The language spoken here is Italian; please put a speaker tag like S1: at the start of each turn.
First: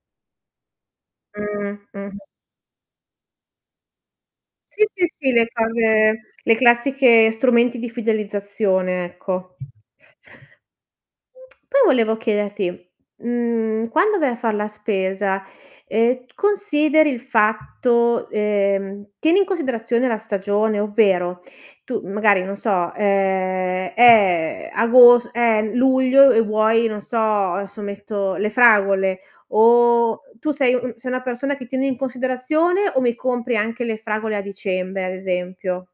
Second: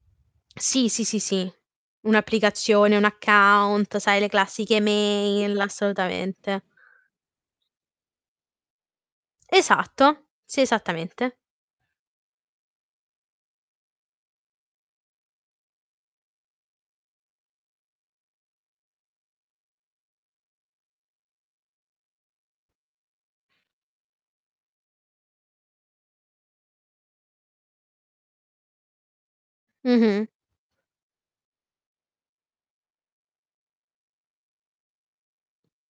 S1: Sì. Sì, sì, sì.
S2: Mh. Mh-mh.
S1: Un'applicazione, un account, sai, le classiche
S2: Sì, sì, sì, le
S1: email,
S2: cose le
S1: assolutamente.
S2: classiche strumenti di fidelizzazione, ecco.
S1: Esatto, sì, esattamente.
S2: Poi volevo chiederti, mhmm, quando vai a far la spesa, ehm, t consideri il fatto ehm, tieni in considerazione la stagione? Ovvero: tu magari non so, uhm, è agos è luglio, e vuoi, non so: "Adesso metto, le fragole", o
S1: Mh-mh.
S2: tu sei un sei una persona che tiene in considerazione o mi compri anche le fragole a dicembre, ad esempio?